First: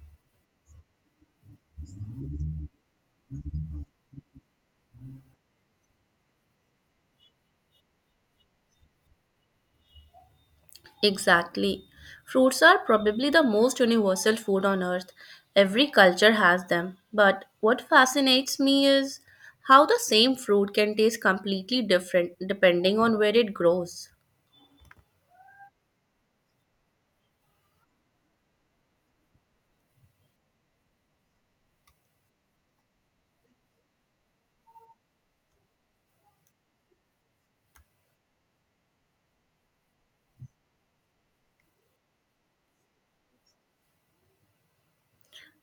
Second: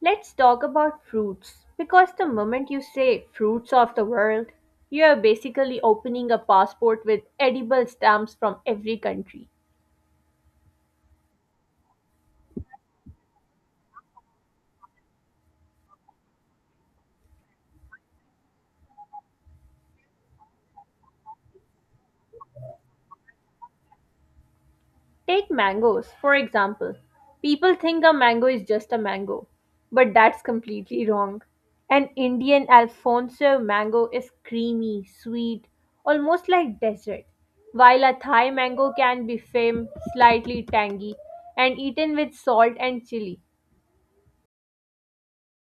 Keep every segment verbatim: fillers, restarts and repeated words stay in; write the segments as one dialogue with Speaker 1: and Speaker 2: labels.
Speaker 1: Let's talk about fruits because the moment you say fruits of the world, you are basically opening a passport with edible stamps from every country.
Speaker 2: Exactly. Fruits are probably the most universal food on earth. Every culture has them. But what fascinates me is how the same fruit can taste completely different depending on where it grows.
Speaker 1: Take mangoes, for example. People think a mango is just a mango, but that's completely wrong. An Indian Alfonso mango is creamy, sweet, almost like dessert, while a Thai mango can be firm, slightly tangy, and eaten with salt and chili.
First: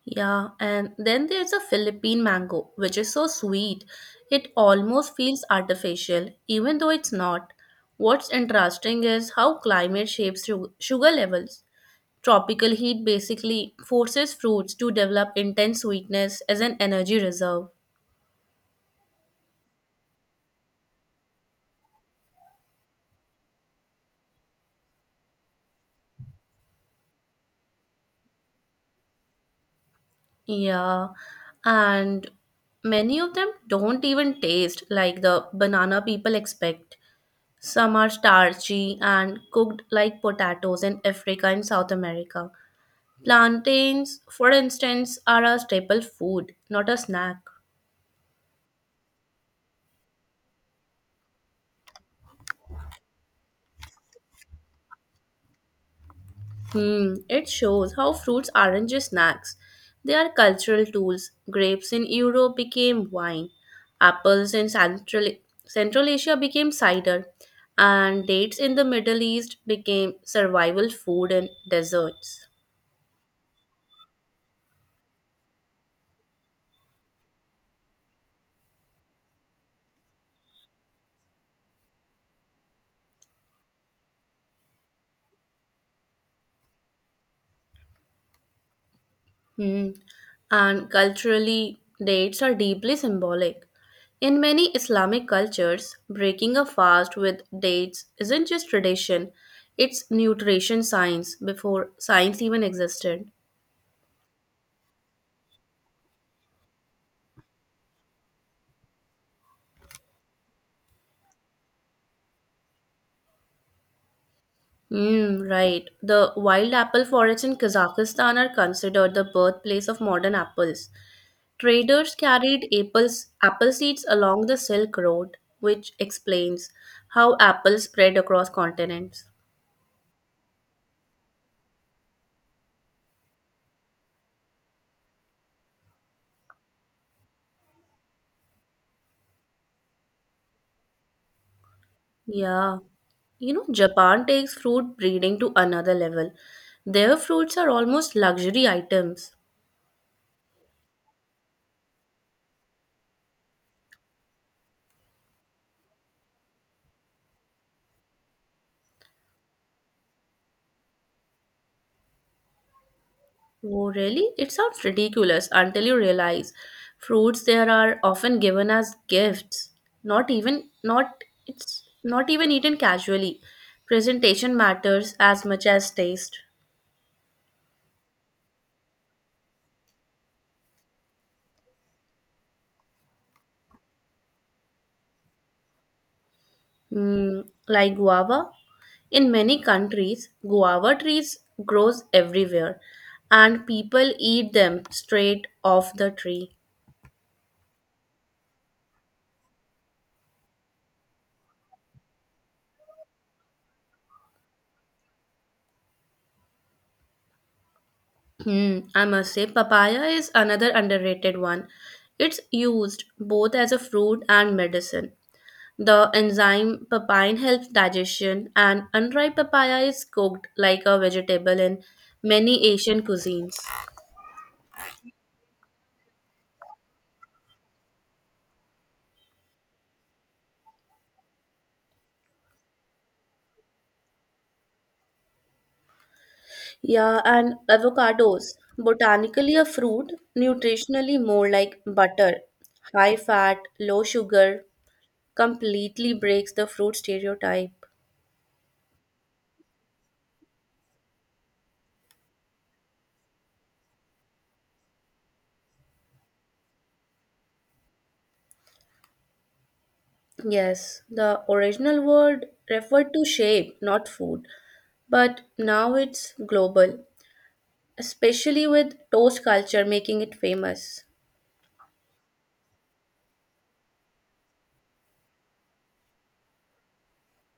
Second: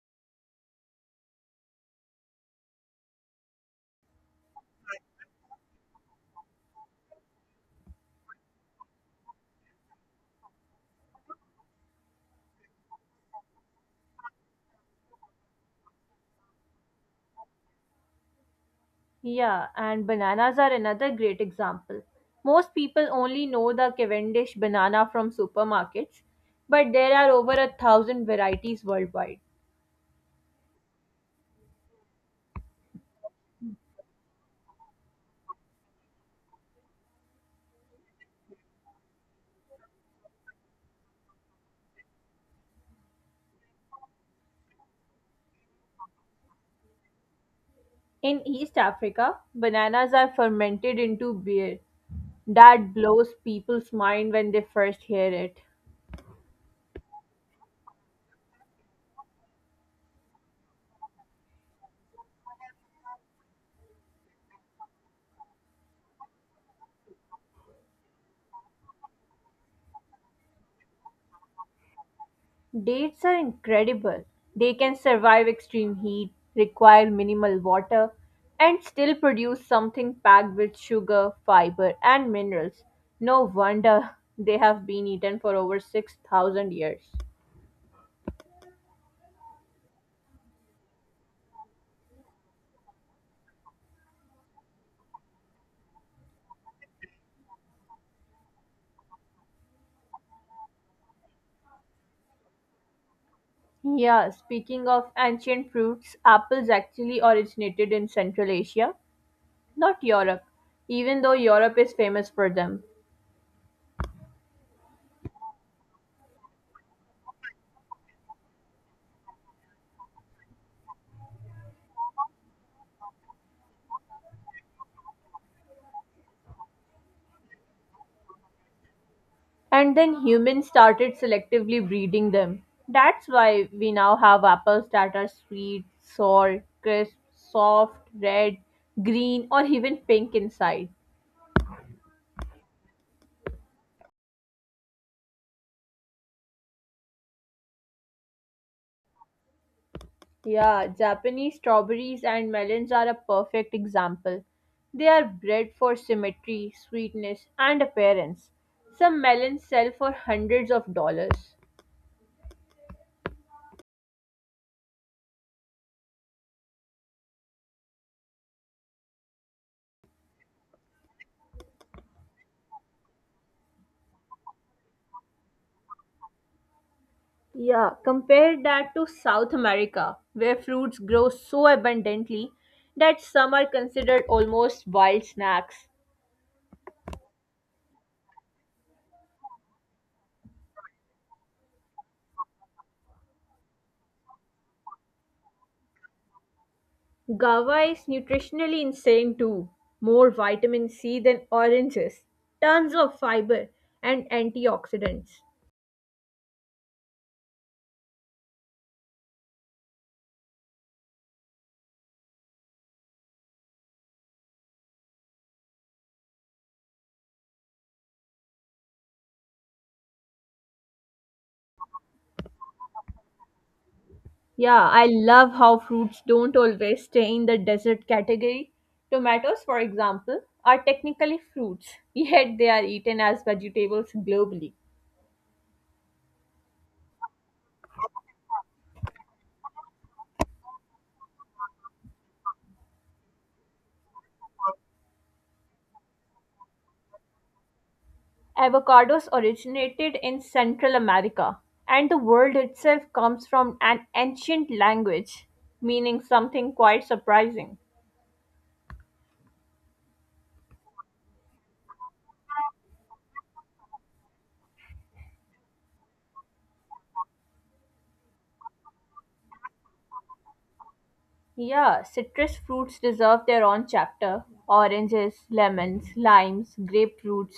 Speaker 2: Yeah, and then there's a Philippine mango, which is so sweet. It almost feels artificial, even though it's not. What's interesting is how climate shapes su- sugar levels. Tropical heat basically forces fruits to develop intense sweetness as an energy reserve.
Speaker 1: Yeah, and bananas are another great example. Most people only know the Cavendish banana from supermarkets, but there are over a thousand varieties worldwide.
Speaker 2: Yeah, and many of them don't even taste like the banana people expect. Some are starchy and cooked like potatoes in Africa and South America. Plantains, for instance, are a staple food, not a snack.
Speaker 1: In East Africa, bananas are fermented into beer. That blows people's mind when they first hear it.
Speaker 2: Hmm, it shows how fruits aren't just snacks. They are cultural tools. Grapes in Europe became wine, apples in Central, Central Asia became cider, and dates in the Middle East became survival food and desserts.
Speaker 1: Dates are incredible. They can survive extreme heat, require minimal water, and still produce something packed with sugar, fiber, and minerals. No wonder they have been eaten for over six thousand years.
Speaker 2: Hmm. And culturally, dates are deeply symbolic. In many Islamic cultures, breaking a fast with dates isn't just tradition, it's nutrition science before science even existed.
Speaker 1: Yeah, speaking of ancient fruits, apples actually originated in Central Asia, not Europe, even though Europe is famous for them.
Speaker 2: Mm, right. The wild apple forests in Kazakhstan are considered the birthplace of modern apples. Traders carried apples, apple seeds along the Silk Road, which explains how apples spread across continents.
Speaker 1: And then humans started selectively breeding them. That's why we now have apples that are sweet, sour, crisp, soft, red, green, or even pink inside.
Speaker 2: Yeah. You know, Japan takes fruit breeding to another level. Their fruits are almost luxury items.
Speaker 1: Yeah, Japanese strawberries and melons are a perfect example. They are bred for symmetry, sweetness, and appearance. Some melons sell for hundreds of dollars.
Speaker 2: Oh, really? It sounds ridiculous until you realize fruits there are often given as gifts. Not even not it's not even eaten casually. Presentation matters as much as taste.
Speaker 1: Yeah, compare that to South America, where fruits grow so abundantly that some are considered almost wild snacks.
Speaker 2: Mm, like guava, in many countries, guava trees grows everywhere, and people eat them straight off the tree.
Speaker 1: Guava is nutritionally insane too. More vitamin C than oranges, tons of fiber, and antioxidants.
Speaker 2: Hmm, I must say, papaya is another underrated one. It's used both as a fruit and medicine. The enzyme papain helps digestion, and unripe papaya is cooked like a vegetable in many Asian cuisines.
Speaker 1: Yeah, I love how fruits don't always stay in the dessert category. Tomatoes, for example, are technically fruits, yet they are eaten as vegetables globally.
Speaker 2: Yeah, and avocados, botanically a fruit, nutritionally more like butter. High fat, low sugar, completely breaks the fruit stereotype.
Speaker 1: Avocados originated in Central America, and the word itself comes from an ancient language meaning something quite surprising.
Speaker 2: Yes, the original word referred to shape, not food, but now it's global, especially with toast culture making it famous.
Speaker 1: Yeah, citrus fruits deserve their own chapter. Oranges, lemons, limes, grapefruits,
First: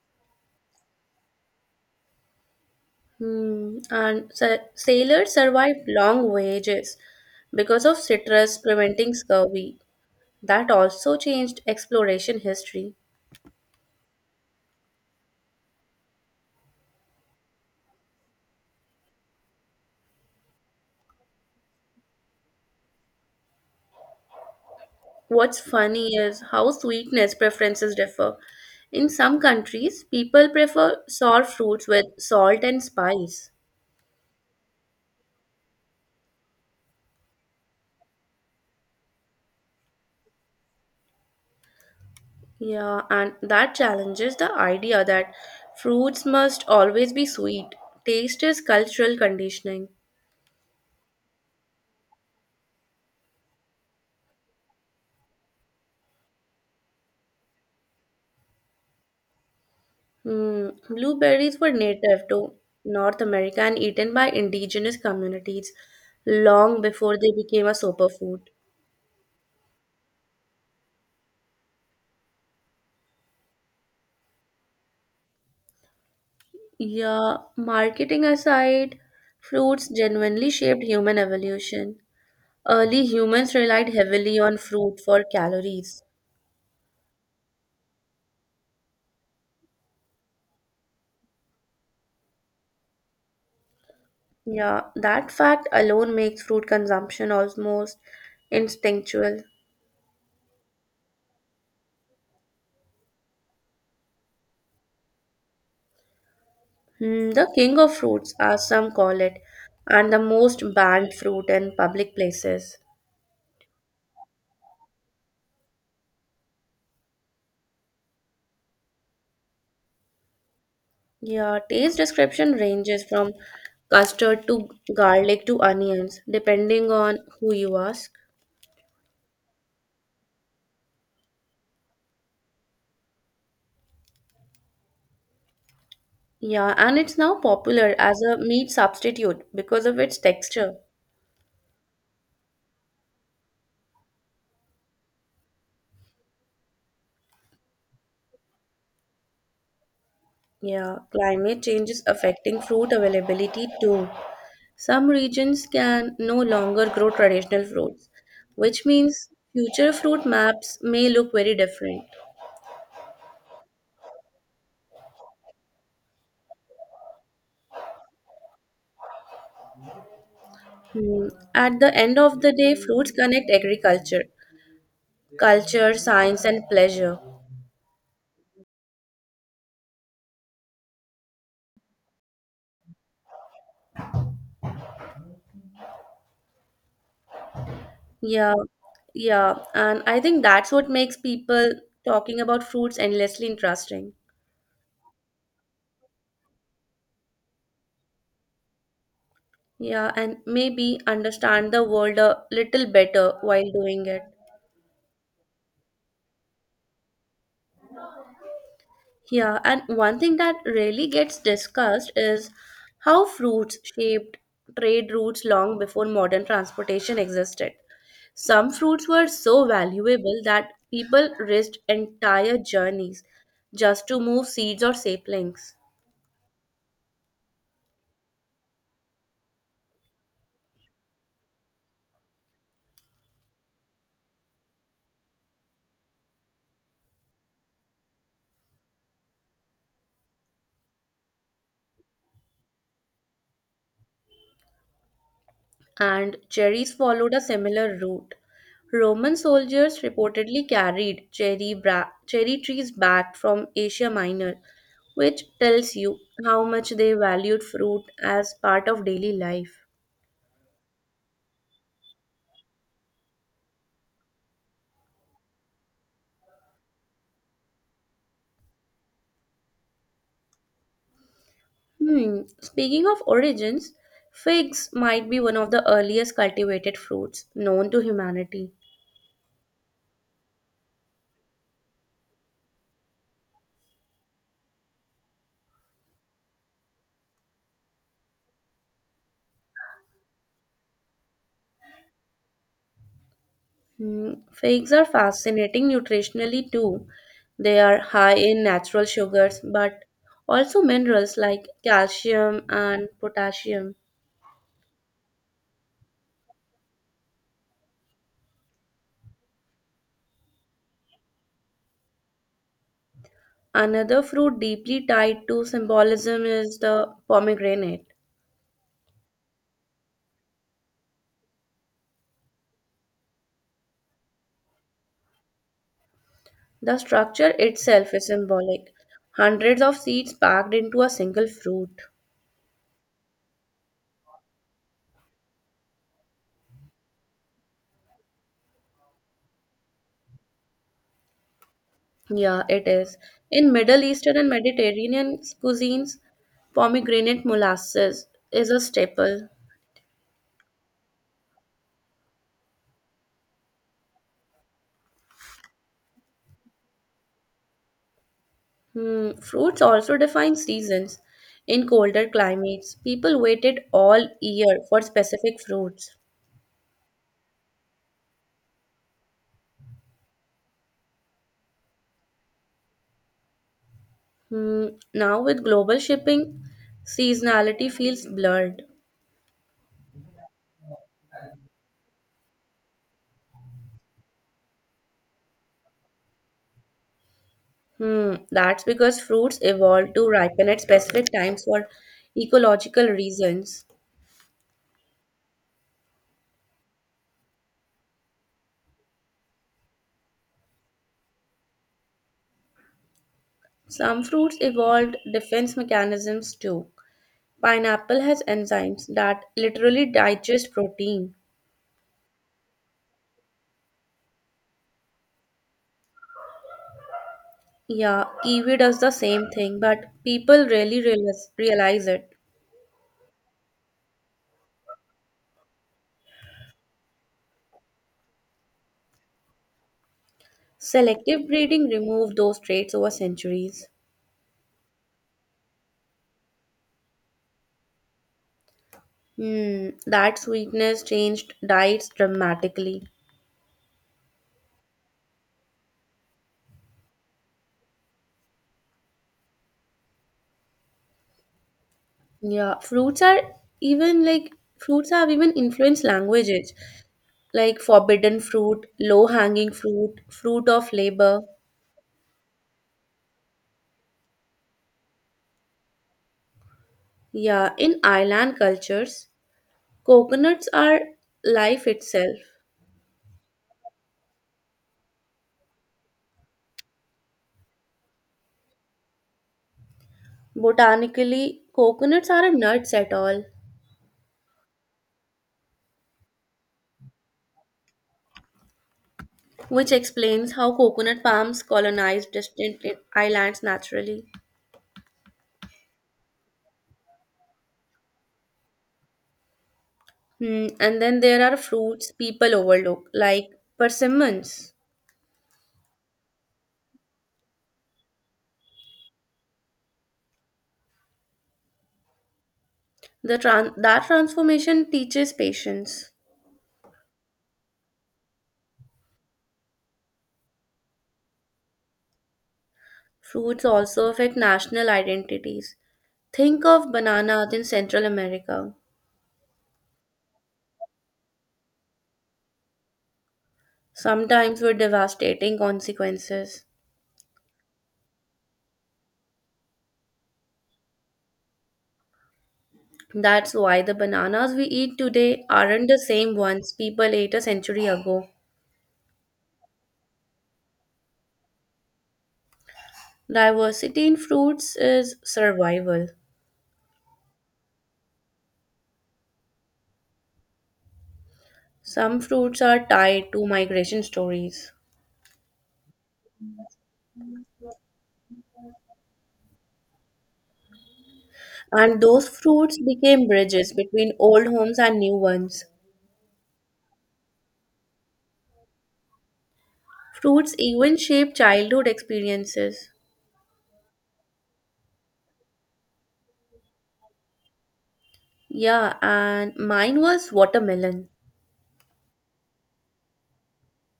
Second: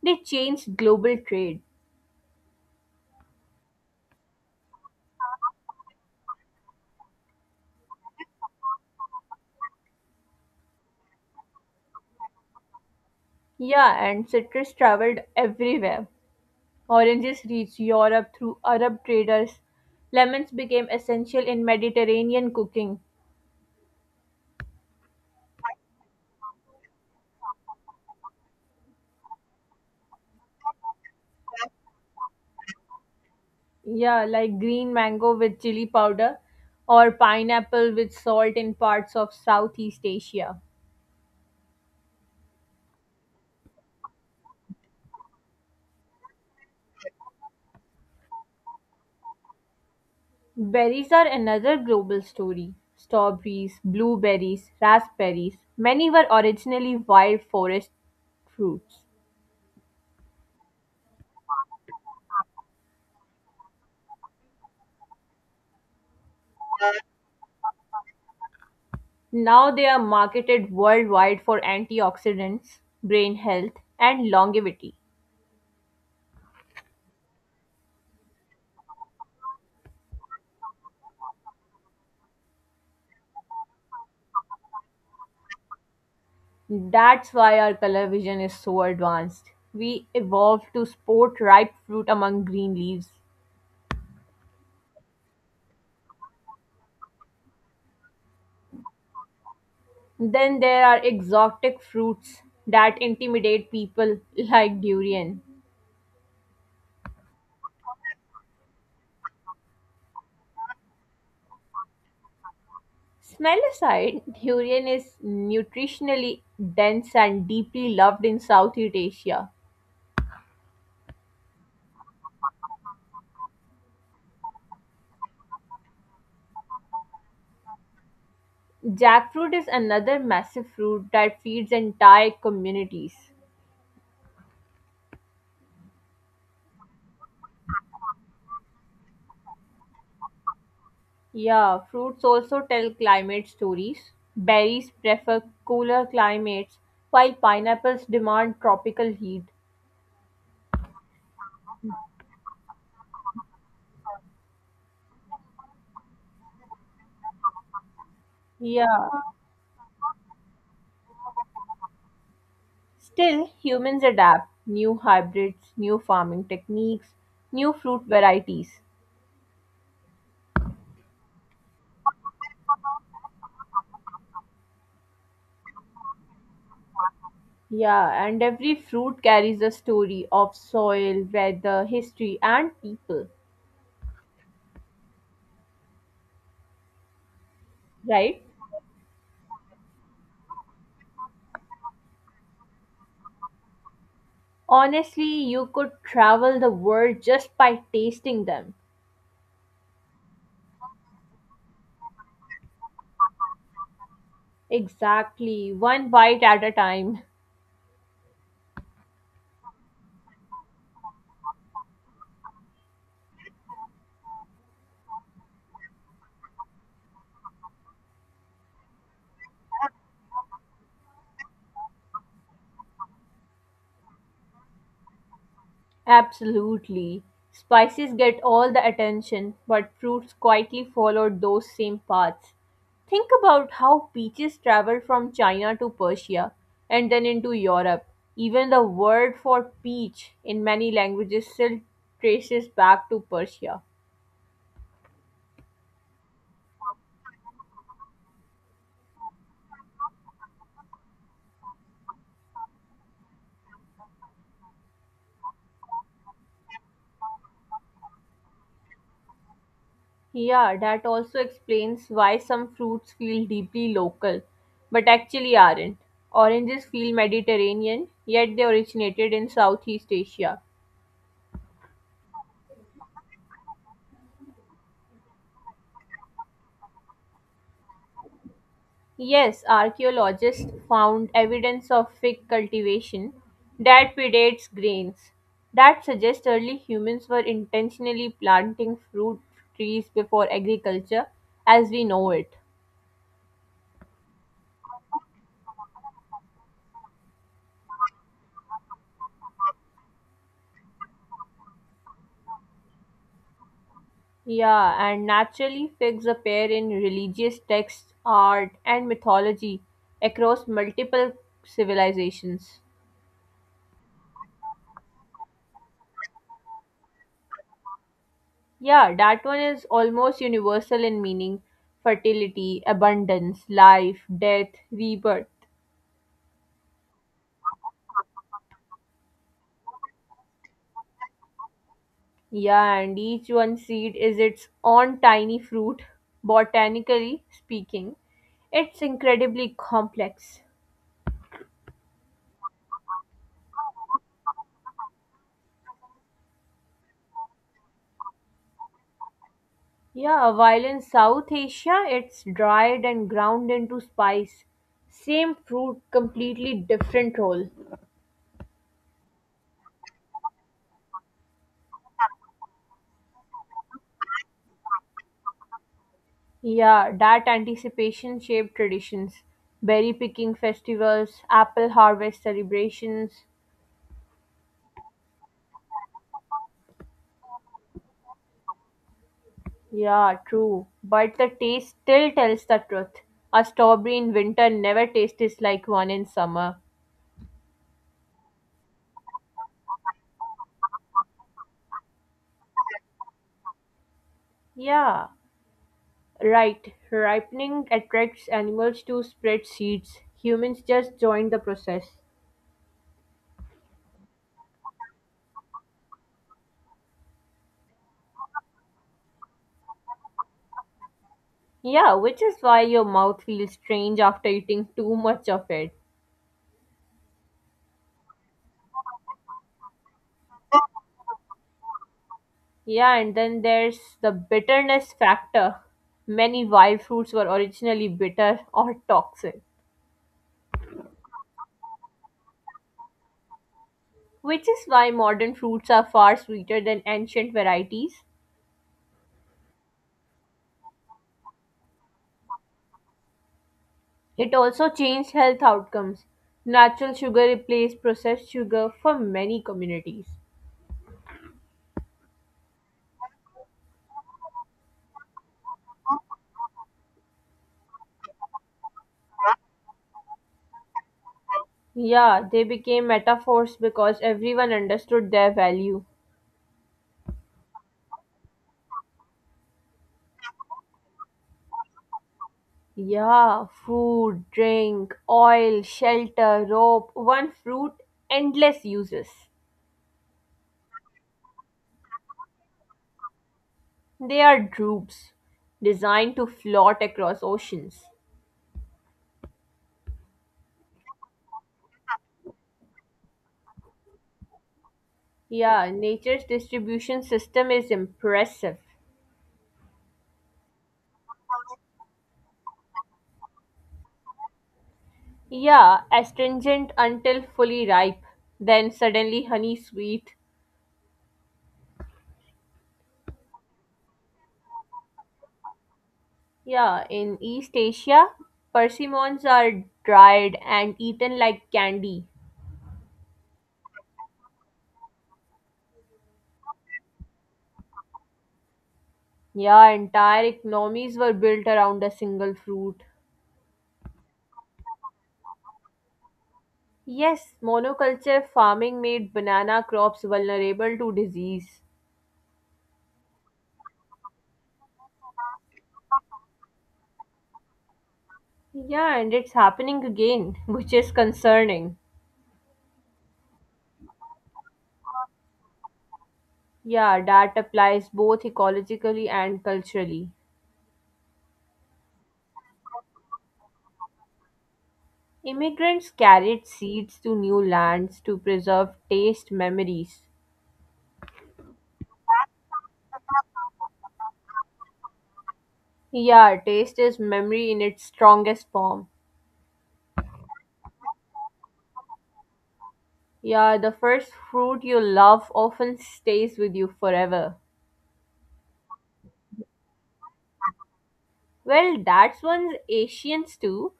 Speaker 1: they changed global trade.
Speaker 2: Hmm. And sa- sailors survived long voyages because of citrus preventing scurvy. That also changed exploration history.
Speaker 1: Yeah, and citrus traveled everywhere. Oranges reached Europe through Arab traders. Lemons became essential in Mediterranean cooking.
Speaker 2: What's funny is how sweetness preferences differ. In some countries, people prefer sour fruits with salt and spice.
Speaker 1: Yeah, like green mango with chili powder or pineapple with salt in parts of Southeast Asia.
Speaker 2: Yeah, and that challenges the idea that fruits must always be sweet. Taste is cultural conditioning.
Speaker 1: Berries are another global story. Strawberries, blueberries, raspberries, many were originally wild forest fruits.
Speaker 2: Hmm, blueberries were native to North America and eaten by indigenous communities long before they became a superfood.
Speaker 1: Now they are marketed worldwide for antioxidants, brain health, and longevity.
Speaker 2: Yeah, marketing aside, fruits genuinely shaped human evolution. Early humans relied heavily on fruit for calories.
Speaker 1: That's why our color vision is so advanced. We evolved to spot ripe fruit among green leaves.
Speaker 2: Yeah, that fact alone makes fruit consumption almost instinctual.
Speaker 1: Then there are exotic fruits that intimidate people like durian.
Speaker 2: Hmm, the king of fruits, as some call it, and the most banned fruit in public places.
Speaker 1: Smell aside, durian is nutritionally dense and deeply loved in Southeast Asia.
Speaker 2: Yeah, taste description ranges from custard to garlic to onions, depending on who you ask.
Speaker 1: Jackfruit is another massive fruit that feeds entire communities.
Speaker 2: Yeah, and it's now popular as a meat substitute because of its texture.
Speaker 1: Yeah, fruits also tell climate stories. Berries prefer cooler climates, while pineapples demand tropical heat.
Speaker 2: Yeah, climate change is affecting fruit availability too. Some regions can no longer grow traditional fruits, which
Speaker 1: Yeah.
Speaker 2: means future fruit maps may look very different.
Speaker 1: Still, humans adapt new hybrids, new farming techniques, new fruit varieties.
Speaker 2: Hmm, at the end of the day, fruits connect agriculture, culture, science, and pleasure.
Speaker 1: Yeah, and every fruit carries a story of soil, weather, history, and people, right?
Speaker 2: Yeah, yeah. And I think that's what makes people talking about fruits endlessly interesting.
Speaker 1: Honestly, you could travel the world just by tasting them.
Speaker 2: Yeah, and maybe understand the world a little better while doing it.
Speaker 1: Exactly, one bite at a time.
Speaker 2: Yeah, and one thing that really gets discussed is how fruits shaped trade routes long before modern transportation existed. Some fruits were so valuable that people risked entire journeys just to move seeds or saplings.
Speaker 1: Absolutely. Spices get all the attention, but fruits quietly followed those same paths. Think about how peaches traveled from China to Persia and then into Europe. Even the word for peach in many languages still traces back to Persia.
Speaker 2: And cherries followed a similar route. Roman soldiers reportedly carried cherry, bra- cherry trees back from Asia Minor, which tells you how much they valued fruit as part of daily life.
Speaker 1: Yeah, that also explains why some fruits feel deeply local, but actually aren't. Oranges feel Mediterranean, yet they originated in Southeast Asia.
Speaker 2: Hmm, speaking of origins, figs might be one of the earliest cultivated fruits known to humanity.
Speaker 1: Yes, archaeologists found evidence of fig cultivation that predates grains. That suggests early humans were intentionally planting fruit trees before agriculture as we know it.
Speaker 2: Mm, figs are fascinating nutritionally too. They are high in natural sugars but also minerals like calcium and potassium.
Speaker 1: Yeah, and naturally figs appear in religious texts, art, and mythology across multiple civilizations.
Speaker 2: Another fruit deeply tied to symbolism is the pomegranate.
Speaker 1: Yeah, that one is almost universal in meaning fertility, abundance, life, death, rebirth.
Speaker 2: The structure itself is symbolic. Hundreds of seeds packed into a single fruit.
Speaker 1: Yeah, and each one seed is its own tiny fruit. Botanically speaking, it's incredibly complex.
Speaker 2: Yeah, it is. In Middle Eastern and Mediterranean cuisines, pomegranate molasses is a staple.
Speaker 1: Yeah, while in South Asia, it's dried and ground into spice. Same fruit, completely different role.
Speaker 2: Hmm, fruits also define seasons. In colder climates, people waited all year for specific fruits.
Speaker 1: Yeah, that anticipation shaped traditions. Berry picking festivals, apple harvest celebrations,
Speaker 2: Hmm, now, with global shipping, seasonality feels blurred.
Speaker 1: yeah, true. But the taste still tells the truth. A strawberry in winter never tastes like one in summer.
Speaker 2: Hmm, that's because fruits evolved to ripen at specific times for ecological reasons.
Speaker 1: Yeah, right. Ripening attracts animals to spread seeds. Humans just join the process.
Speaker 2: Some fruits evolved defense mechanisms too. Pineapple has enzymes that literally digest protein.
Speaker 1: Yeah, which is why your mouth feels strange after eating too much of it.
Speaker 2: Yeah, kiwi does the same thing, but people rarely realize, realize it.
Speaker 1: Yeah, and then there's the bitterness factor. Many wild fruits were originally bitter or toxic,
Speaker 2: Selective breeding removed those traits over centuries.
Speaker 1: which is why modern fruits are far sweeter than ancient varieties.
Speaker 2: Hmm, that sweetness changed diets dramatically.
Speaker 1: It also changed health outcomes. Natural sugar replaced processed sugar for many communities.
Speaker 2: Yeah, fruits are even like fruits have even influenced languages, like forbidden fruit, low-hanging fruit, fruit of labor.
Speaker 1: Yeah, they became metaphors because everyone understood their value.
Speaker 2: Yeah, in island cultures, coconuts are life itself.
Speaker 1: Yeah, food, drink, oil, shelter, rope, one fruit, endless uses.
Speaker 2: Botanically, coconuts are a nuts at all.
Speaker 1: They are droops, designed to float across oceans.
Speaker 2: Which explains how coconut palms colonized distant islands naturally.
Speaker 1: Yeah, nature's distribution system is impressive.
Speaker 2: Hmm, and then there are fruits people overlook, like persimmons.
Speaker 1: Yeah, astringent until fully ripe, then suddenly honey sweet.
Speaker 2: The tran- that transformation teaches patience.
Speaker 1: Yeah, in East Asia, persimmons are dried and eaten like candy.
Speaker 2: Fruits also affect national identities. Think of bananas in Central America,
Speaker 1: Yeah, entire economies were built around a single fruit.
Speaker 2: sometimes with devastating consequences.
Speaker 1: Yes, monoculture farming made banana crops vulnerable to disease.
Speaker 2: That's why the bananas we eat today aren't the same ones people ate a century ago.
Speaker 1: Yeah, and it's happening again, which is concerning.
Speaker 2: Diversity in fruits is survival.
Speaker 1: Yeah, that applies both ecologically and culturally.
Speaker 2: Some fruits are tied to migration stories,
Speaker 1: Immigrants carried seeds to new lands to preserve taste memories.
Speaker 2: and those fruits became bridges between old homes and new ones.
Speaker 1: Yeah, taste is memory in its strongest form.
Speaker 2: Fruits even shape childhood experiences.
Speaker 1: Yeah, the first fruit you love often stays with you forever.
Speaker 2: Yeah, and mine was watermelon.
Speaker 1: Well, that's one's Asians too.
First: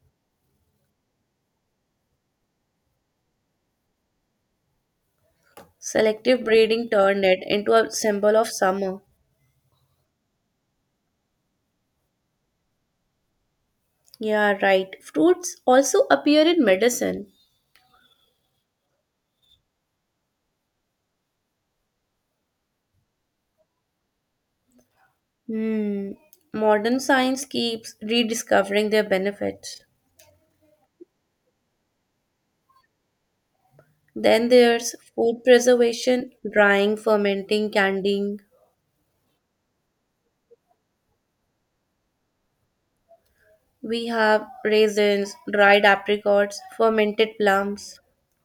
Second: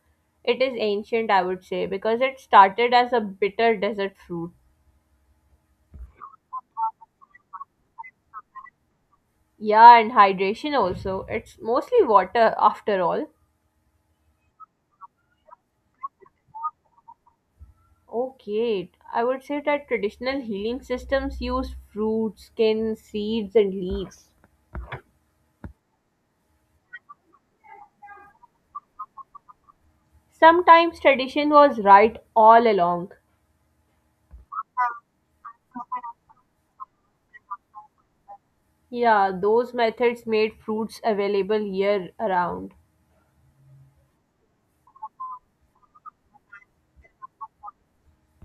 Speaker 1: It is ancient, I would say, because it started as a bitter desert fruit.
Speaker 2: Selective breeding turned it into a symbol of summer.
Speaker 1: Yeah, and hydration also. It's mostly water after all.
Speaker 2: Yeah, right. Fruits also appear in medicine.
Speaker 1: Okay, I would say that traditional healing systems use fruits, skin, seeds, and leaves.
Speaker 2: Hmm. Modern science keeps rediscovering their benefits.
Speaker 1: Sometimes tradition was right all along.
Speaker 2: Then there's food preservation, drying, fermenting, candying.
Speaker 1: Yeah, those methods made fruits available year around.
Speaker 2: We have raisins, dried apricots, fermented plums.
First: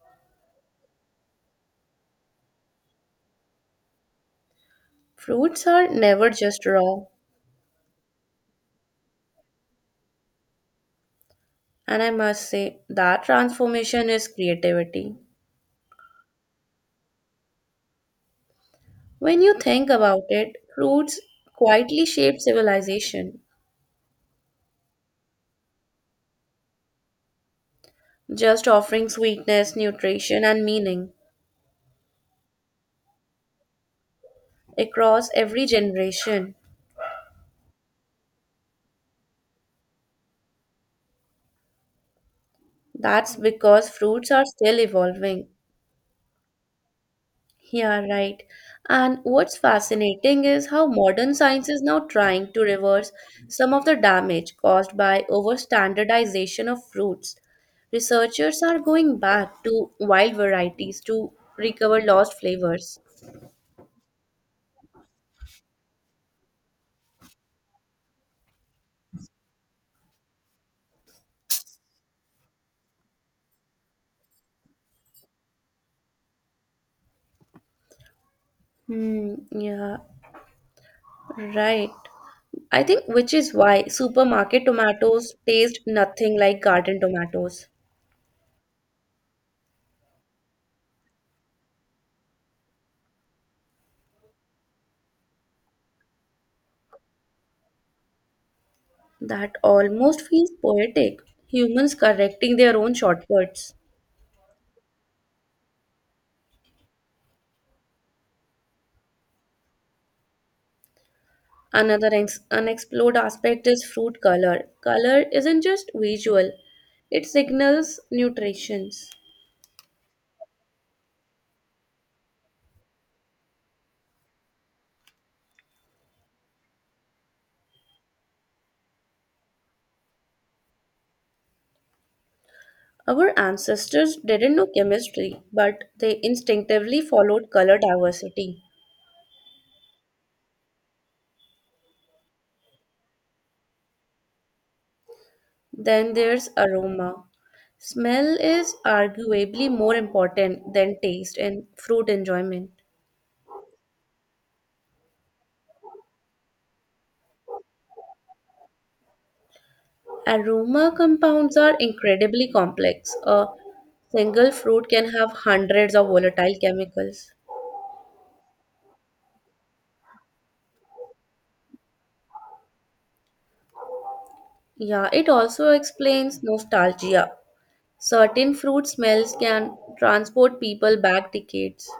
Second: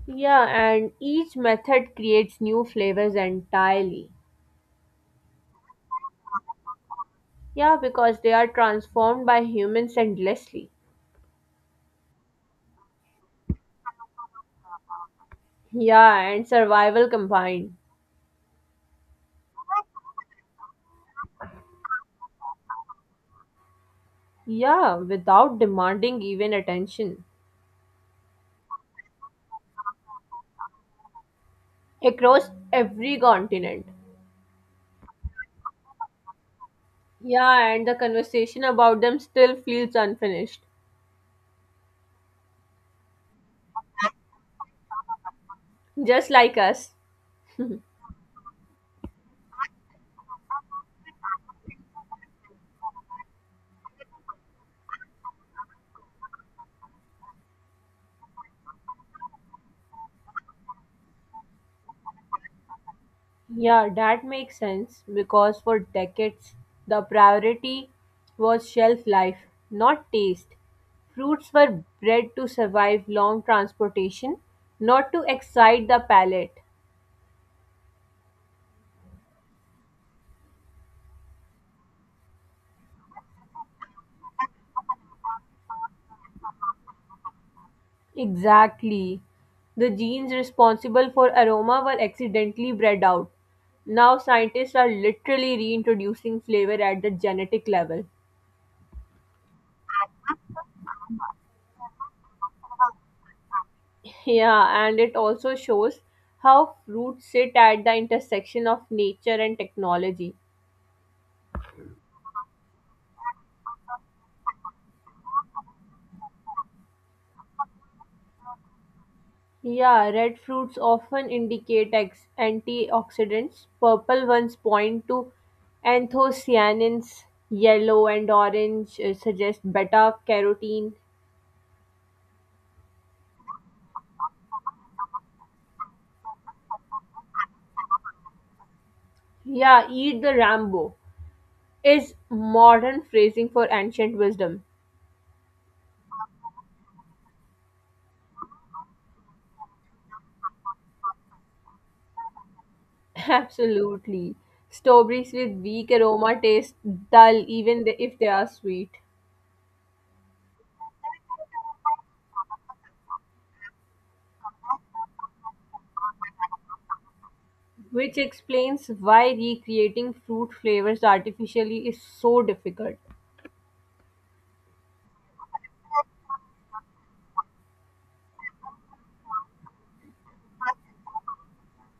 Speaker 1: Yeah, and each method creates new flavors entirely.
Speaker 2: Fruits are never just raw,
Speaker 1: Yeah, because they are transformed by humans endlessly.
Speaker 2: and I must say that transformation is creativity.
Speaker 1: Yeah, and survival combined.
Speaker 2: When you think about it, fruits quietly shape civilization,
Speaker 1: Yeah, without demanding even attention.
Speaker 2: just offering sweetness, nutrition, and meaning
Speaker 1: Across every continent.
Speaker 2: across every generation.
Speaker 1: Yeah, and the conversation about them still feels unfinished,
Speaker 2: That's because fruits are still evolving.
Speaker 1: just like us.
Speaker 2: Yeah, right. And what's fascinating is how modern science is now trying to reverse some of the damage caused by overstandardization of fruits. Researchers are going back to wild varieties to recover lost flavors.
Speaker 1: Yeah, that makes sense because for decades the priority was shelf life, not taste. Fruits were bred to survive long transportation, not to excite the palate.
Speaker 2: Hmm, yeah, right. I think which is why supermarket tomatoes taste nothing like garden tomatoes.
Speaker 1: Exactly. The genes responsible for aroma were accidentally bred out. Now scientists are literally reintroducing flavor at the genetic level.
Speaker 2: That almost feels poetic. Humans correcting their own shortcuts.
Speaker 1: Yeah, and it also shows how fruits sit at the intersection of nature and technology.
Speaker 2: Another ex- unexplored aspect is fruit color. Color isn't just visual, it signals nutritions.
Speaker 1: Yeah, red fruits often indicate ex- antioxidants, purple ones point to anthocyanins, yellow and orange uh, suggest beta carotene.
Speaker 2: Our ancestors didn't know chemistry, but they instinctively followed color diversity.
Speaker 1: Yeah, eat the Rambo is modern phrasing for ancient wisdom.
Speaker 2: Then there's aroma. Smell is arguably more important than taste in fruit enjoyment.
Speaker 1: Absolutely. Strawberries with weak aroma taste dull even th- if they are sweet,
Speaker 2: Aroma compounds are incredibly complex. A single fruit can have hundreds of volatile chemicals.
Speaker 1: which explains why recreating fruit flavors artificially is so difficult.
Speaker 2: Yeah, it also explains nostalgia. Certain fruit smells can transport people back decades.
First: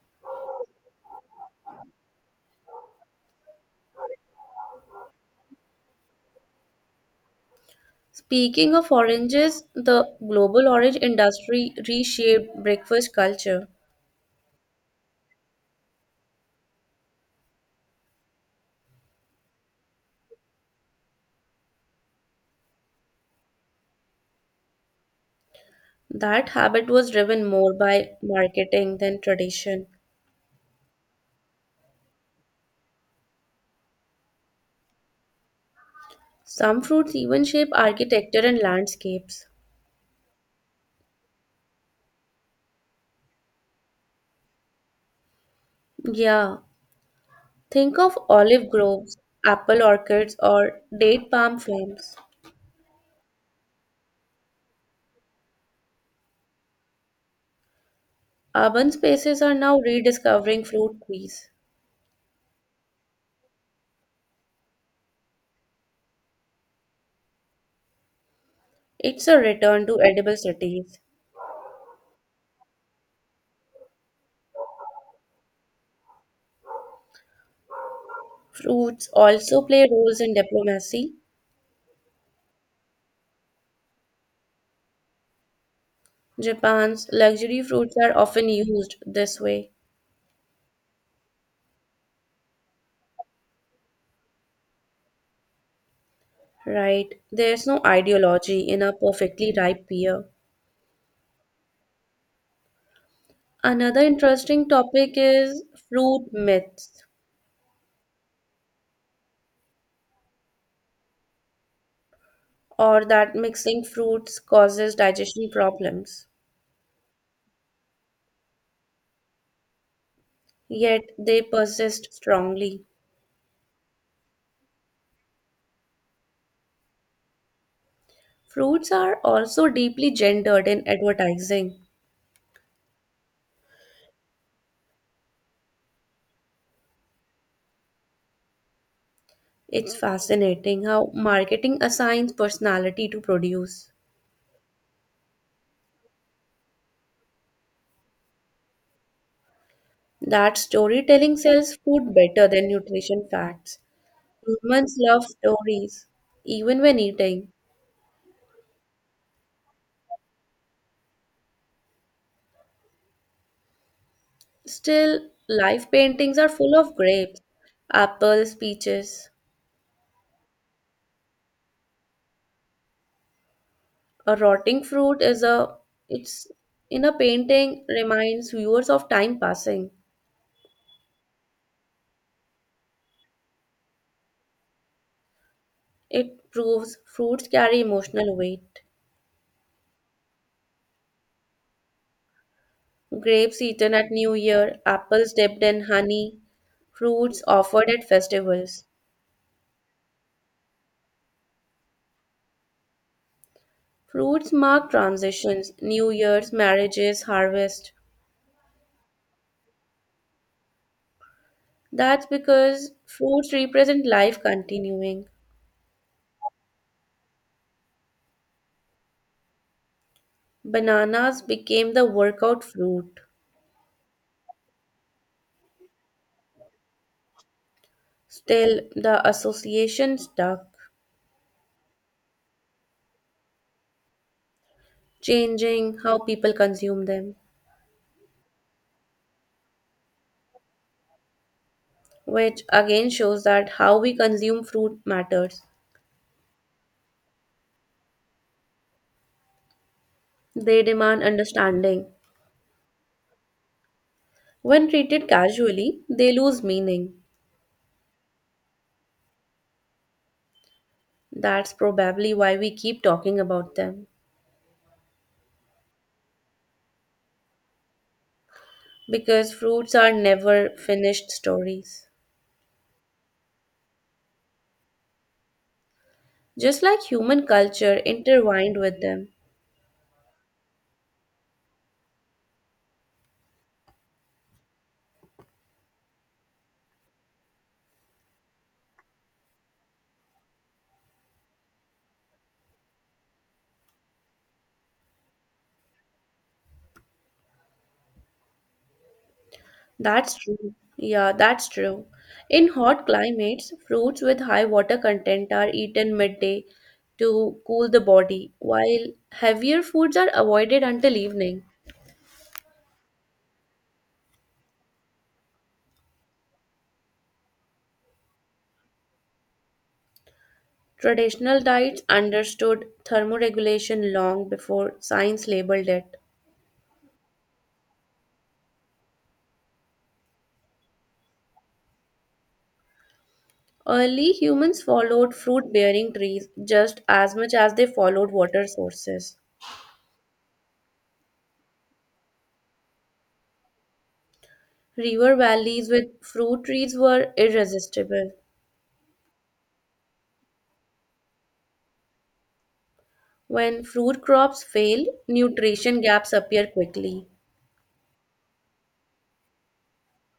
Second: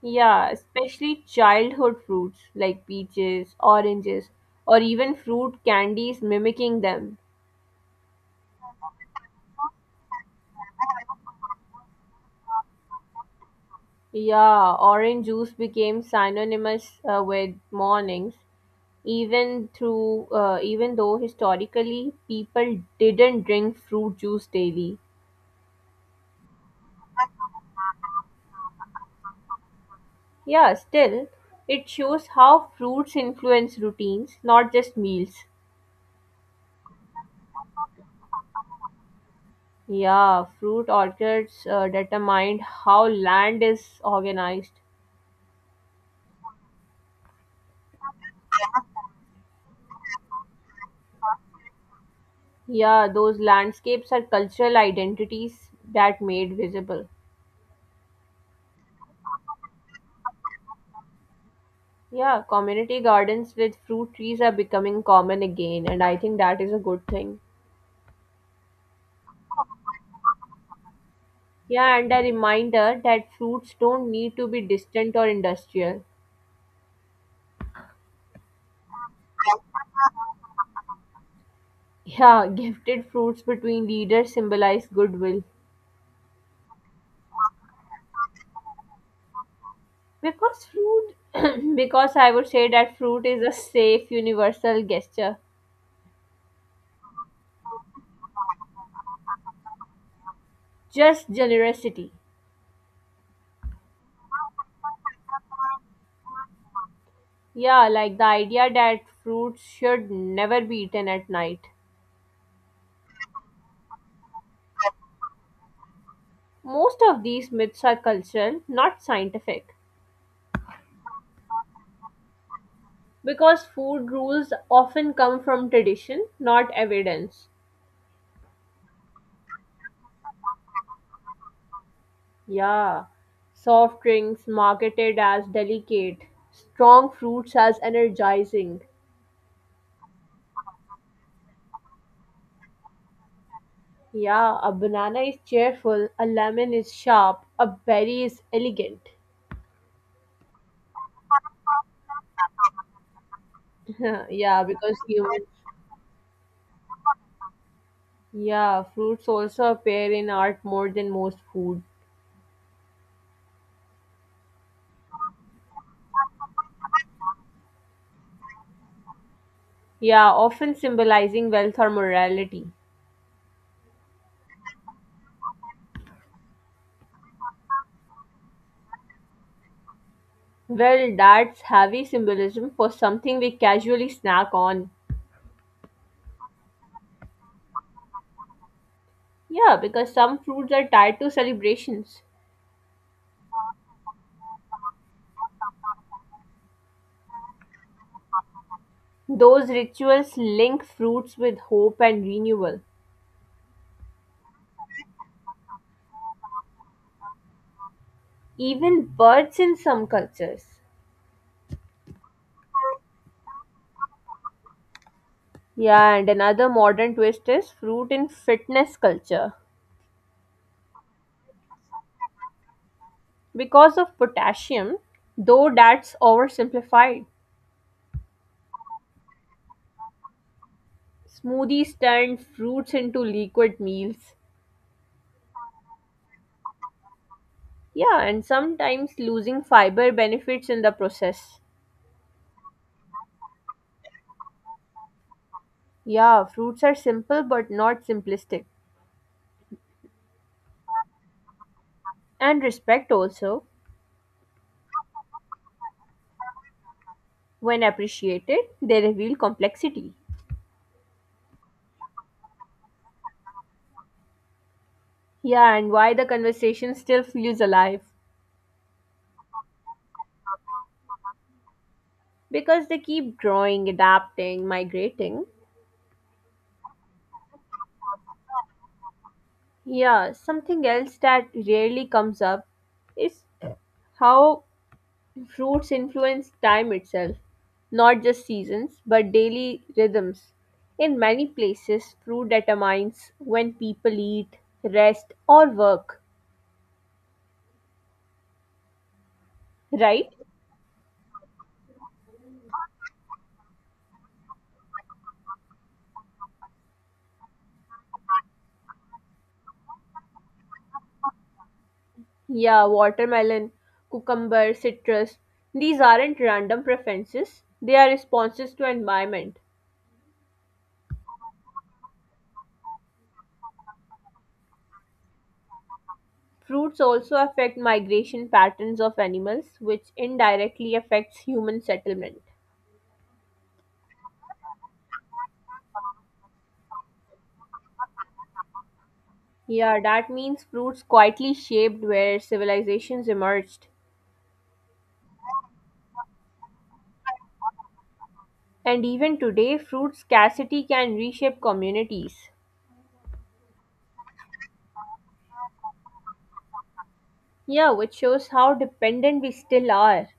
Speaker 1: Yeah, especially childhood fruits like peaches, oranges, or even fruit candies mimicking them.
Speaker 2: Speaking of oranges, the global orange industry reshaped breakfast culture.
Speaker 1: Yeah, orange juice became synonymous uh, with mornings, even through uh, even though historically people didn't drink fruit juice daily.
Speaker 2: That habit was driven more by marketing than tradition.
Speaker 1: Yeah, still, it shows how fruits influence routines, not just meals.
Speaker 2: Some fruits even shape architecture and landscapes.
Speaker 1: Yeah, fruit orchards uh, determined how land is organized.
Speaker 2: Yeah, think of olive groves, apple orchards, or date palm farms.
Speaker 1: Yeah, those landscapes are cultural identities that made visible.
Speaker 2: Urban spaces are now rediscovering fruit trees.
Speaker 1: Yeah, community gardens with fruit trees are becoming common again, and I think that is a good thing.
Speaker 2: It's a return to edible cities.
Speaker 1: Yeah, and a reminder that fruits don't need to be distant or industrial.
Speaker 2: Fruits also play roles in diplomacy.
Speaker 1: Yeah, gifted fruits between leaders symbolize goodwill.
Speaker 2: Japan's luxury fruits are often used this way,
Speaker 1: Because fruit, because I would say that fruit is a safe universal gesture.
Speaker 2: right? There's no ideology in a perfectly ripe pear.
Speaker 1: Just generosity.
Speaker 2: Another interesting topic is fruit myths,
Speaker 1: Yeah, like the idea that fruits should never be eaten at night.
Speaker 2: or that mixing fruits causes digestion problems.
Speaker 1: Most of these myths are cultural, not scientific,
Speaker 2: Yet they persist strongly.
Speaker 1: because food rules often come from tradition, not evidence.
Speaker 2: Fruits are also deeply gendered in advertising.
Speaker 1: Yeah, soft drinks marketed as delicate, strong fruits as energizing.
Speaker 2: It's fascinating how marketing assigns personality to produce.
Speaker 1: Yeah, a banana is cheerful, a lemon is sharp, a berry is elegant.
Speaker 2: That storytelling sells food better than nutrition facts.
Speaker 1: Yeah,
Speaker 2: Humans
Speaker 1: because
Speaker 2: love
Speaker 1: humans
Speaker 2: stories, even when eating.
Speaker 1: yeah, fruits also appear in art more than most food.
Speaker 2: Still, life paintings are full of grapes, apples, peaches.
Speaker 1: Yeah, often symbolizing wealth or morality.
Speaker 2: A rotting fruit is a it's in a painting reminds viewers of time passing.
Speaker 1: Well, that's heavy symbolism for something we casually snack on.
Speaker 2: It proves fruits carry emotional weight.
Speaker 1: Yeah, because some fruits are tied to celebrations.
Speaker 2: Grapes eaten at New Year, apples dipped in honey, fruits offered at festivals.
Speaker 1: Those rituals link fruits with hope and renewal.
Speaker 2: Fruits mark transitions, New Year's, marriages, harvest.
Speaker 1: Even birds in some cultures.
Speaker 2: That's because fruits represent life continuing.
Speaker 1: Yeah, and another modern twist is fruit in fitness culture.
Speaker 2: Bananas became the workout fruit.
Speaker 1: Because of potassium, though that's oversimplified.
Speaker 2: Still, the association stuck,
Speaker 1: Smoothies turn fruits into liquid meals.
Speaker 2: changing how people consume them,
Speaker 1: Yeah, and sometimes losing fiber benefits in the process.
Speaker 2: which again shows that how we consume fruit matters.
Speaker 1: Yeah, fruits are simple but not simplistic.
Speaker 2: They demand understanding.
Speaker 1: And respect also,
Speaker 2: When treated casually, they lose meaning.
Speaker 1: when appreciated, they reveal complexity.
Speaker 2: That's probably why we keep talking about them.
Speaker 1: Yeah, and why the conversation still feels alive?
Speaker 2: Because fruits are never finished stories.
Speaker 1: Because they keep growing, adapting, migrating.
Speaker 2: Just like human culture intertwined with them.
Speaker 1: Yeah, something else that rarely comes up is how fruits influence time itself, not just seasons, but daily rhythms. In many places, fruit determines when people eat, rest, or work, right?
Speaker 2: That's true. Yeah, that's true. In hot climates, fruits with high water content are eaten midday to cool the body, while heavier foods are avoided until evening.
Speaker 1: Yeah, watermelon, cucumber, citrus. These aren't random preferences, they are responses to environment.
Speaker 2: Traditional diets understood thermoregulation long before science labeled it.
Speaker 1: Fruits also affect migration patterns of animals, which indirectly affects human settlement.
Speaker 2: Early humans followed fruit bearing trees just as much as they followed water sources.
Speaker 1: Yeah, that means fruits quietly shaped where civilizations emerged.
Speaker 2: River valleys with fruit trees were irresistible.
Speaker 1: And even today, fruit scarcity can reshape communities.
Speaker 2: When fruit crops failed, nutrition gaps appear quickly.
Speaker 1: Yeah, which shows how dependent we still are.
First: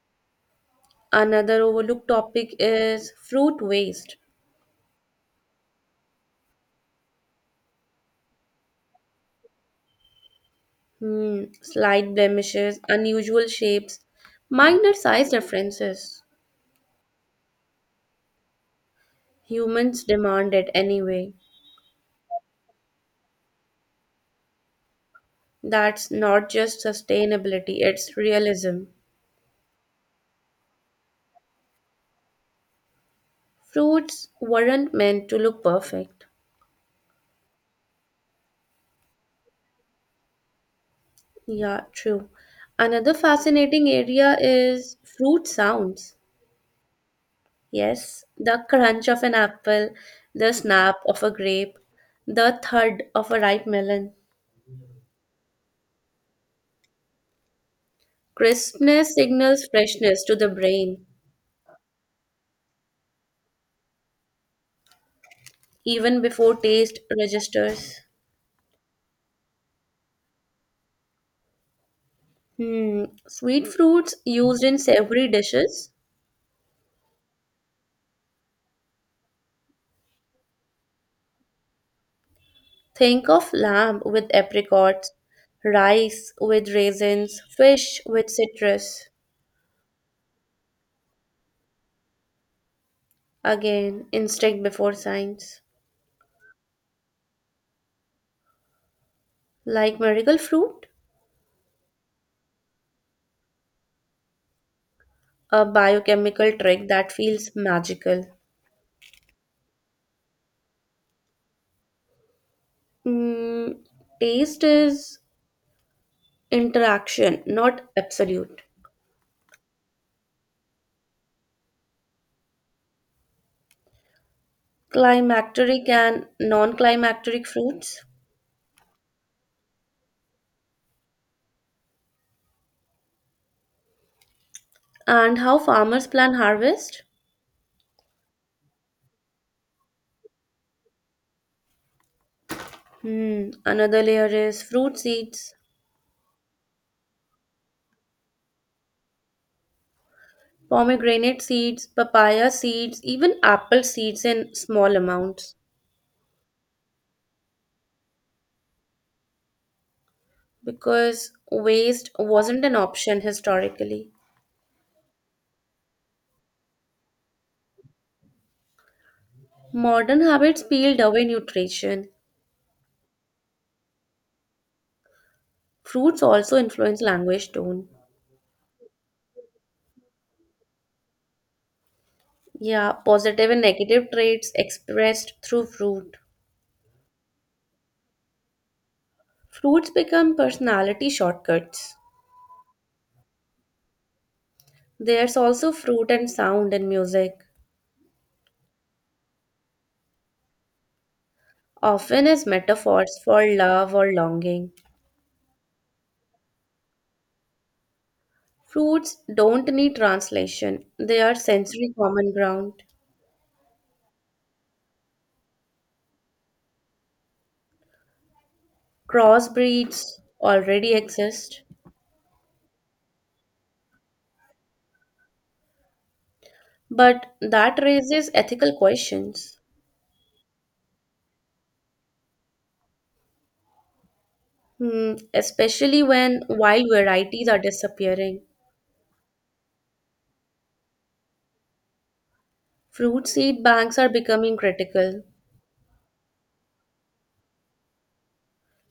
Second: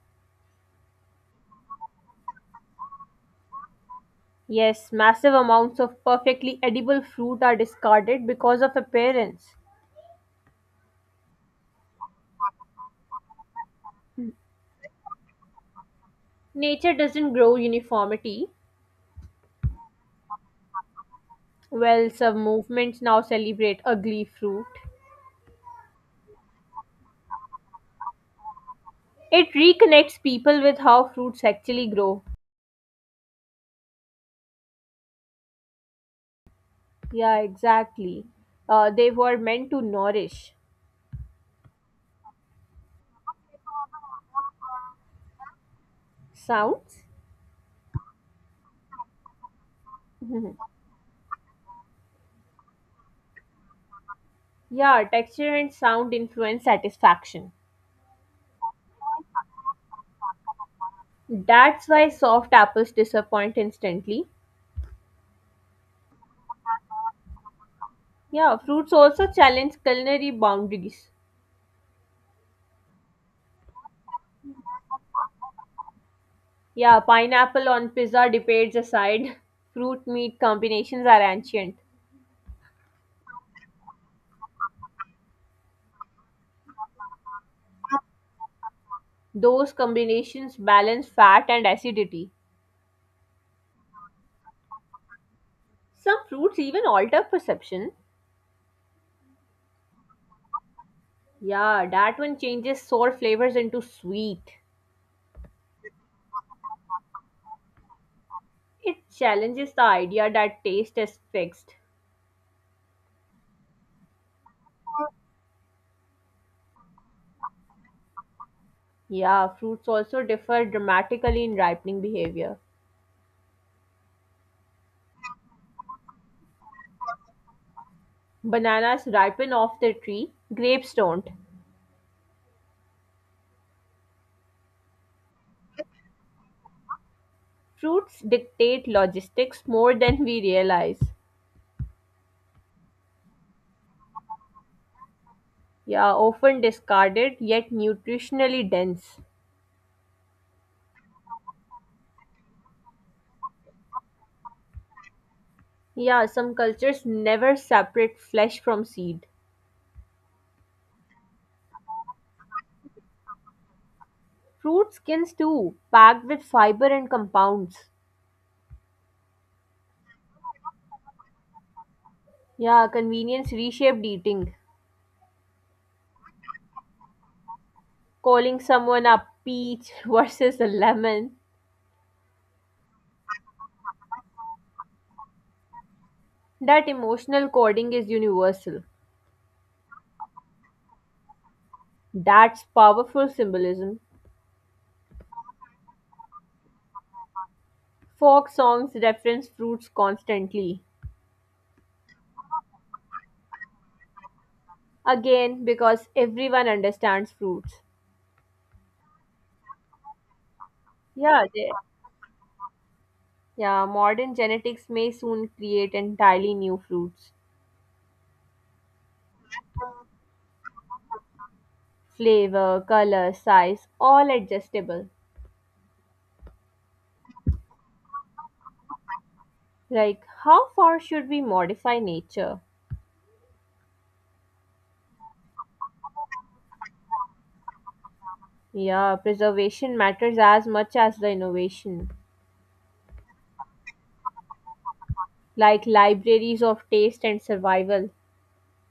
Speaker 2: Another overlooked topic is fruit waste.
Speaker 1: Yes, massive amounts of perfectly edible fruit are discarded because of appearance.
Speaker 2: Hmm, slight blemishes, unusual shapes, minor size differences.
Speaker 1: Nature doesn't grow uniformity.
Speaker 2: Humans demand it anyway.
Speaker 1: Well, some movements now celebrate ugly fruit.
Speaker 2: That's not just sustainability, it's realism.
Speaker 1: It reconnects people with how fruits actually grow.
Speaker 2: Fruits weren't meant to look perfect.
Speaker 1: Yeah, exactly. Uh, they were meant to nourish.
Speaker 2: Yeah, true. Another fascinating area is fruit sounds.
Speaker 1: Sounds?
Speaker 2: Yes, the crunch of an apple, the snap of a grape, the thud of a ripe melon.
Speaker 1: Yeah, texture and sound influence satisfaction.
Speaker 2: Crispness signals freshness to the brain,
Speaker 1: That's why soft apples disappoint instantly.
Speaker 2: even before taste registers.
Speaker 1: Yeah, fruits also challenge culinary boundaries.
Speaker 2: Hmm. Sweet fruits used in savory dishes.
Speaker 1: Yeah, pineapple on pizza debates aside, fruit meat combinations are ancient.
Speaker 2: Think of lamb with apricots, rice with raisins, fish with citrus.
Speaker 1: Those combinations balance fat and acidity.
Speaker 2: Again, instinct before science.
Speaker 1: Some fruits even alter perception.
Speaker 2: Like miracle fruit,
Speaker 1: Yeah, that one changes sour flavors into sweet.
Speaker 2: a biochemical trick that feels magical.
Speaker 1: It challenges the idea that taste is fixed.
Speaker 2: Mm, taste is interaction, not absolute.
Speaker 1: Yeah, fruits also differ dramatically in ripening behavior.
Speaker 2: Climacteric and non climacteric fruits.
Speaker 1: Bananas ripen off the tree, grapes don't.
Speaker 2: And how farmers plan harvest?
Speaker 1: Fruits dictate logistics more than we realize.
Speaker 2: Hmm, another layer is fruit seeds.
Speaker 1: Yeah, often discarded yet nutritionally dense.
Speaker 2: Pomegranate seeds, papaya seeds, even apple seeds in small amounts
Speaker 1: Yeah, some cultures never separate flesh from seed.
Speaker 2: because waste wasn't an option historically.
Speaker 1: Fruit skins too, packed with fiber and compounds.
Speaker 2: Modern habits peeled away nutrition.
Speaker 1: Yeah, convenience reshaped eating.
Speaker 2: Fruits also influence language tone.
Speaker 1: Calling someone a peach versus a lemon.
Speaker 2: Yeah, positive and negative traits expressed through fruit.
Speaker 1: That emotional coding is universal.
Speaker 2: Fruits become personality shortcuts.
Speaker 1: That's powerful symbolism.
Speaker 2: There's also fruit and sound in music,
Speaker 1: Folk songs reference fruits constantly.
Speaker 2: often as metaphors for love or longing.
Speaker 1: Again, because everyone understands fruits.
Speaker 2: Fruits don't need translation, they are
Speaker 1: Yeah, they,
Speaker 2: sensory common ground.
Speaker 1: yeah, modern genetics may soon create entirely new fruits.
Speaker 2: Crossbreeds already exist,
Speaker 1: Flavor, color, size, all adjustable.
Speaker 2: but that raises ethical questions.
Speaker 1: Like, how far should we modify nature?
Speaker 2: Hmm, especially when wild varieties are disappearing.
Speaker 1: Yeah, preservation matters as much as the innovation.
Speaker 2: Fruit seed banks are becoming critical.
Speaker 1: Like libraries of taste and survival.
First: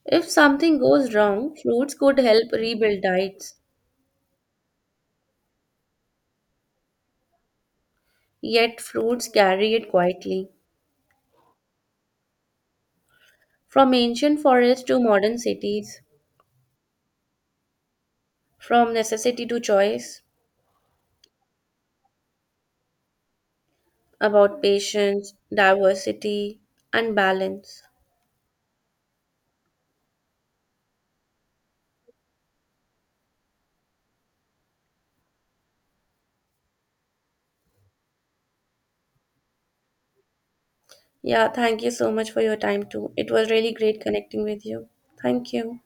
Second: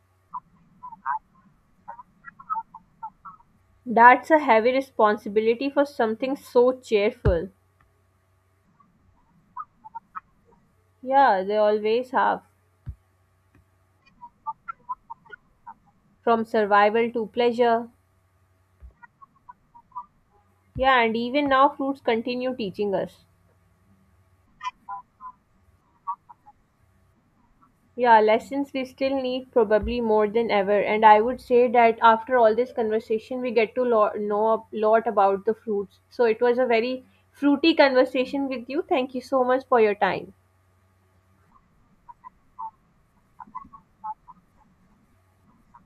Speaker 2: If something goes wrong, fruits could help rebuild diets,
Speaker 1: That's a heavy responsibility for something so cheerful.
Speaker 2: yet, fruits carry it quietly.
Speaker 1: Yeah, they always have.
Speaker 2: From ancient forests to modern cities,
Speaker 1: From survival to pleasure.
Speaker 2: from necessity to choice,
Speaker 1: Yeah, and even now, fruits continue teaching us.
Speaker 2: about patience, diversity, and balance.
Speaker 1: Yeah, lessons we still need probably more than ever. And I would say that after all this conversation, we get to lo- know a lot about the fruits. So it was a very fruity conversation with you. Thank you so much for your time.
Speaker 2: Yeah, thank you so much for your time too. It was really great connecting with you. Thank you.